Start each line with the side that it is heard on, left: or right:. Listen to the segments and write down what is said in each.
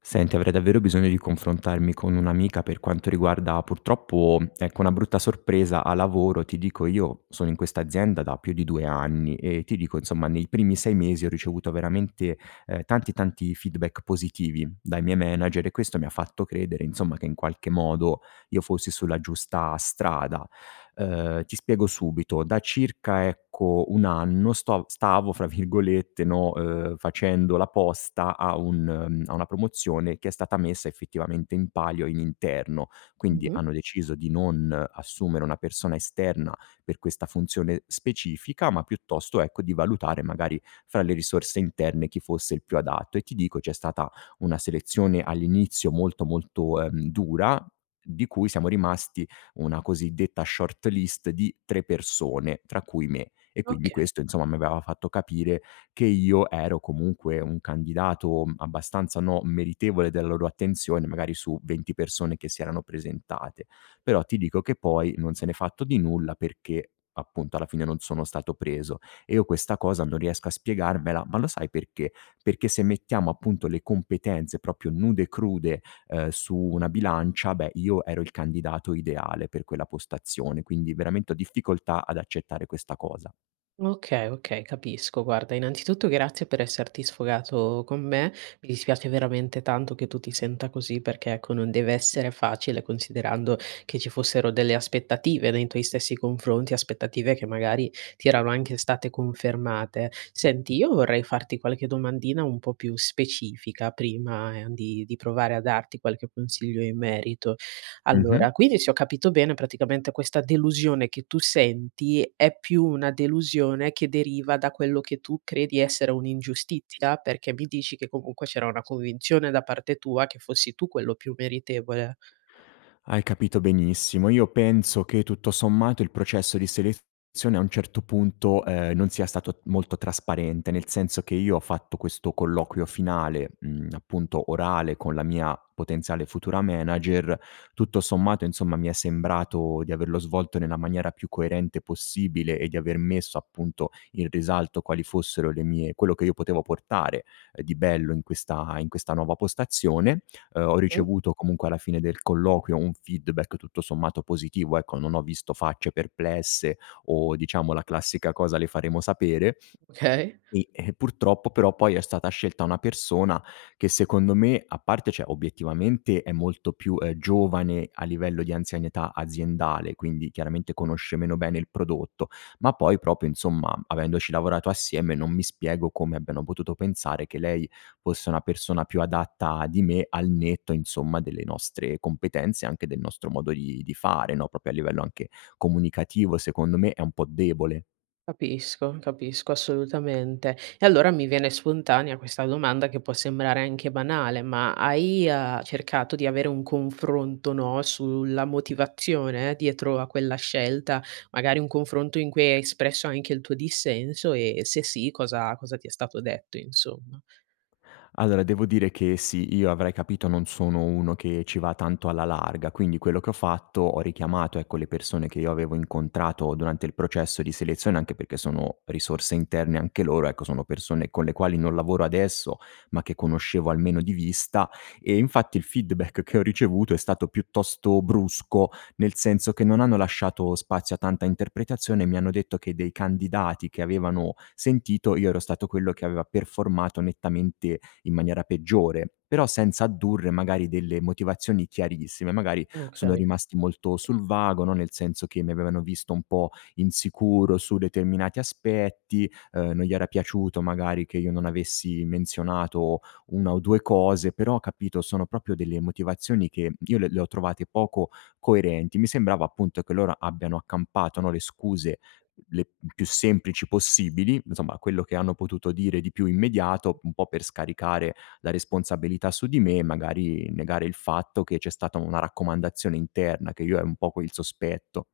left: Senti, avrei davvero bisogno di confrontarmi con un'amica per quanto riguarda purtroppo, ecco, una brutta sorpresa a lavoro. Ti dico, io sono in questa azienda da più di 2 anni e ti dico, insomma, nei primi 6 mesi ho ricevuto veramente tanti tanti feedback positivi dai miei manager e questo mi ha fatto credere, insomma, che in qualche modo io fossi sulla giusta strada. Ti spiego subito: da circa, ecco, 1 anno sto stavo, fra virgolette, no, "facendo la posta" a un a una promozione che è stata messa effettivamente in palio in interno. Quindi
right: Mh-mh.
left: hanno deciso di non assumere una persona esterna per questa funzione specifica, ma piuttosto, ecco, di valutare magari fra le risorse interne chi fosse il più adatto e ti dico c'è stata una selezione all'inizio molto, molto, dura, di cui siamo rimasti una cosiddetta short list di 3 persone, tra cui me. E quindi
right: Okay,
left: questo insomma mi aveva fatto capire che io ero comunque un candidato, abbastanza, no, meritevole della loro attenzione, magari su 20 persone che si erano presentate. Però ti dico che poi non se n'è fatto di nulla perché appunto alla fine non sono stato preso. E io questa cosa non riesco a spiegarmela, ma lo sai perché? Perché se mettiamo appunto le competenze proprio nude e crude su una bilancia, beh, io ero il candidato ideale per quella postazione, quindi veramente ho difficoltà ad accettare questa cosa.
right: okay, capisco. Guarda, innanzitutto grazie per esserti sfogato con me. Mi dispiace veramente tanto che tu ti senta così perché, ecco, non deve essere facile considerando che ci fossero delle aspettative nei tuoi stessi confronti, aspettative che magari ti erano anche state confermate. Senti, io vorrei farti qualche domandina un po' più specifica prima, di provare a darti qualche consiglio in merito.
left: Mh-mh.
right: Allora, quindi se ho capito bene, praticamente questa delusione che tu senti è più una delusione che deriva da quello che tu credi essere un'ingiustizia, perché mi dici che comunque c'era una convinzione da parte tua che fossi tu quello più meritevole.
left: Hai capito benissimo. Io penso che tutto sommato il processo di selezione a un certo punto, non sia stato molto trasparente, nel senso che io ho fatto questo colloquio finale, appunto orale con la mia potenziale futura manager. Tutto sommato, insomma, mi è sembrato di averlo svolto nella maniera più coerente possibile e di aver messo appunto in risalto quali fossero le mie quello che io potevo portare, di bello in questa nuova postazione. Ho
right: Mh,
left: ricevuto comunque alla fine del colloquio un feedback tutto sommato positivo, ecco, non ho visto facce perplesse o diciamo la classica cosa: "Le faremo sapere."
right: okay.
left: Sì, e purtroppo però poi è stata scelta una persona che secondo me, a parte cioè obiettivamente è molto più, giovane a livello di anzianità aziendale, quindi chiaramente conosce meno bene il prodotto, ma poi proprio insomma, avendoci lavorato assieme, non mi spiego come abbiano potuto pensare che lei fosse una persona più adatta di me al netto insomma delle nostre competenze e anche del nostro modo di fare, no, proprio a livello anche comunicativo, secondo me è un po' debole.
right: Capisco, capisco assolutamente. E allora mi viene spontanea questa domanda che può sembrare anche banale, ma hai, cercato di avere un confronto, no, sulla motivazione dietro a quella scelta, magari un confronto in cui hai espresso anche il tuo dissenso e se sì cosa ti è stato detto insomma?
left: Allora, devo dire che sì, io avrai capito non sono uno che ci va tanto alla larga, quindi quello che ho fatto, ho richiamato, ecco, le persone che io avevo incontrato durante il processo di selezione, anche perché sono risorse interne anche loro, ecco, sono persone con le quali non lavoro adesso, ma che conoscevo almeno di vista e infatti il feedback che ho ricevuto è stato piuttosto brusco, nel senso che non hanno lasciato spazio a tanta interpretazione, mi hanno detto che dei candidati che avevano sentito, io ero stato quello che aveva performato nettamente in maniera peggiore, però senza addurre magari delle motivazioni chiarissime. Magari
right: Oka
left: sono rimasti molto sul vago, no, nel senso che mi avevano visto un po' insicuro su determinati aspetti, non gli era piaciuto magari che io non avessi menzionato 1 o 2 cose, però capito, sono proprio delle motivazioni che io le ho trovate poco coerenti. Mi sembrava appunto che loro abbiano accampato, no, le scuse le più semplici possibili, insomma quello che hanno potuto dire di più immediato, un po' per scaricare la responsabilità su di me e magari negare il fatto che c'è stata una raccomandazione interna, che io è un po' quel sospetto.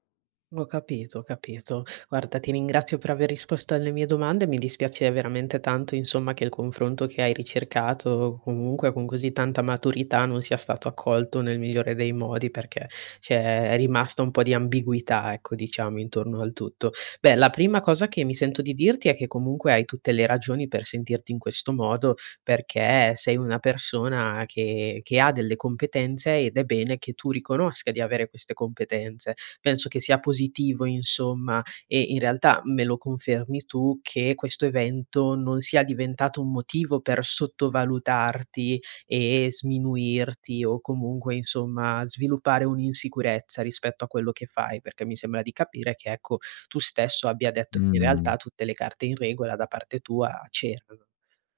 right: Ho capito, ho capito. Guarda, ti ringrazio per aver risposto alle mie domande. Mi dispiace veramente tanto, insomma, che il confronto che hai ricercato, comunque con così tanta maturità, non sia stato accolto nel migliore dei modi, perché c'è rimasta un po' di ambiguità, ecco, diciamo, intorno al tutto. Beh, la prima cosa che mi sento di dirti è che comunque hai tutte le ragioni per sentirti in questo modo, perché sei una persona che ha delle competenze ed è bene che tu riconosca di avere queste competenze, penso che sia positivo insomma, e in realtà me lo confermi tu che questo evento non sia diventato un motivo per sottovalutarti e sminuirti o comunque insomma sviluppare un'insicurezza rispetto a quello che fai, perché mi sembra di capire che ecco, tu stesso abbia detto che in realtà
left: Mh.
right: tutte le carte in regola da parte tua c'erano.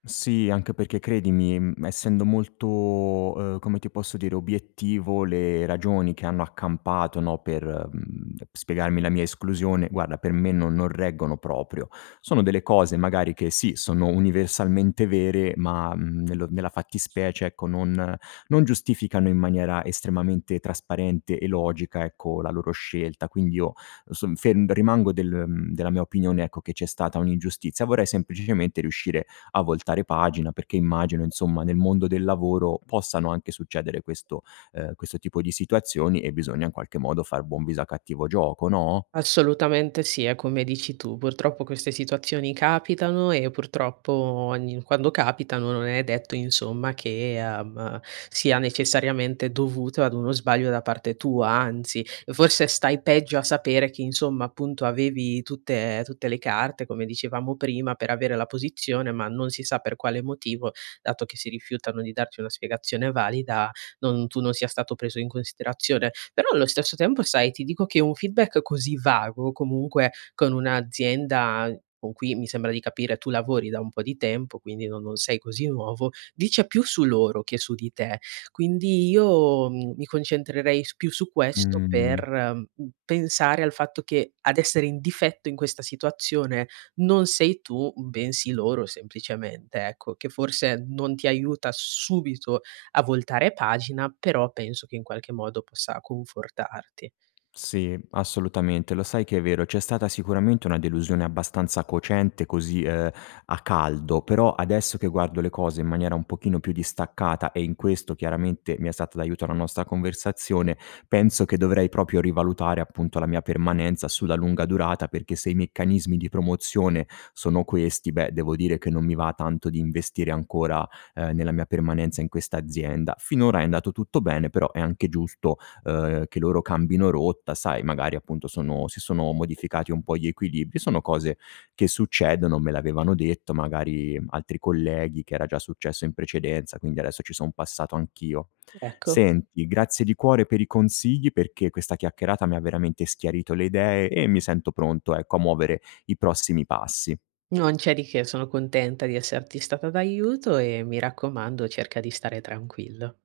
left: Sì, anche perché credimi, essendo molto, come ti posso dire, obiettivo le ragioni che hanno accampato, no, per, spiegarmi la mia esclusione, guarda per me non reggono proprio. Sono delle cose magari che sì, sono universalmente vere, ma, nello nella fattispecie, ecco, non giustificano in maniera estremamente trasparente e logica, ecco, la loro scelta. Quindi io son ferm rimango della mia opinione, ecco, che c'è stata un'ingiustizia. Vorrei semplicemente riuscire a voltare pagina, perché immagino insomma nel mondo del lavoro possano anche succedere questo tipo di situazioni e bisogna in qualche modo far buon viso a cattivo gioco, no?
right: Assolutamente sì, è come dici tu. Purtroppo queste situazioni capitano e purtroppo ogni quando capitano non è detto insomma che, sia necessariamente dovuto ad uno sbaglio da parte tua, anzi forse stai peggio a sapere che insomma appunto avevi tutte le carte, come dicevamo prima, per avere la posizione, ma non si sa per quale motivo, dato che si rifiutano di darti una spiegazione valida, non tu non sia stato preso in considerazione. Però allo stesso tempo, sai, ti dico che un feedback così vago, comunque con un'azienda con cui mi sembra di capire tu lavori da un po' di tempo, quindi non sei così nuovo, dice più su loro che su di te. Quindi io, mi concentrerei s più su questo
left: Mh.
right: per, pensare al fatto che ad essere in difetto in questa situazione non sei tu, bensì loro semplicemente, ecco, che forse non ti aiuta subito a voltare pagina, però penso che in qualche modo possa confortarti.
left: Sì, assolutamente. Lo sai che è vero, c'è stata sicuramente una delusione abbastanza cocente così, a caldo, però adesso che guardo le cose in maniera un pochino più distaccata e in questo chiaramente mi è stata d'aiuto la nostra conversazione, penso che dovrei proprio rivalutare appunto la mia permanenza sulla lunga durata, perché se i meccanismi di promozione sono questi, beh, devo dire che non mi va tanto di investire ancora, nella mia permanenza in questa azienda. Finora è andato tutto bene, però è anche giusto che loro cambino rotta, sai, magari appunto sono si sono modificati un po' gli equilibri, sono cose che succedono, me l'avevano detto magari altri colleghi che era già successo in precedenza, quindi adesso ci son passato anch'io.
right: Ecco,
left: Senti, grazie di cuore per i consigli perché questa chiacchierata mi ha veramente chiarito le idee e mi sento pronto, ecco, a muovere i prossimi passi.
right: non c'è di che, sono contenta di esserti stata d'aiuto e mi raccomando cerca di stare tranquillo.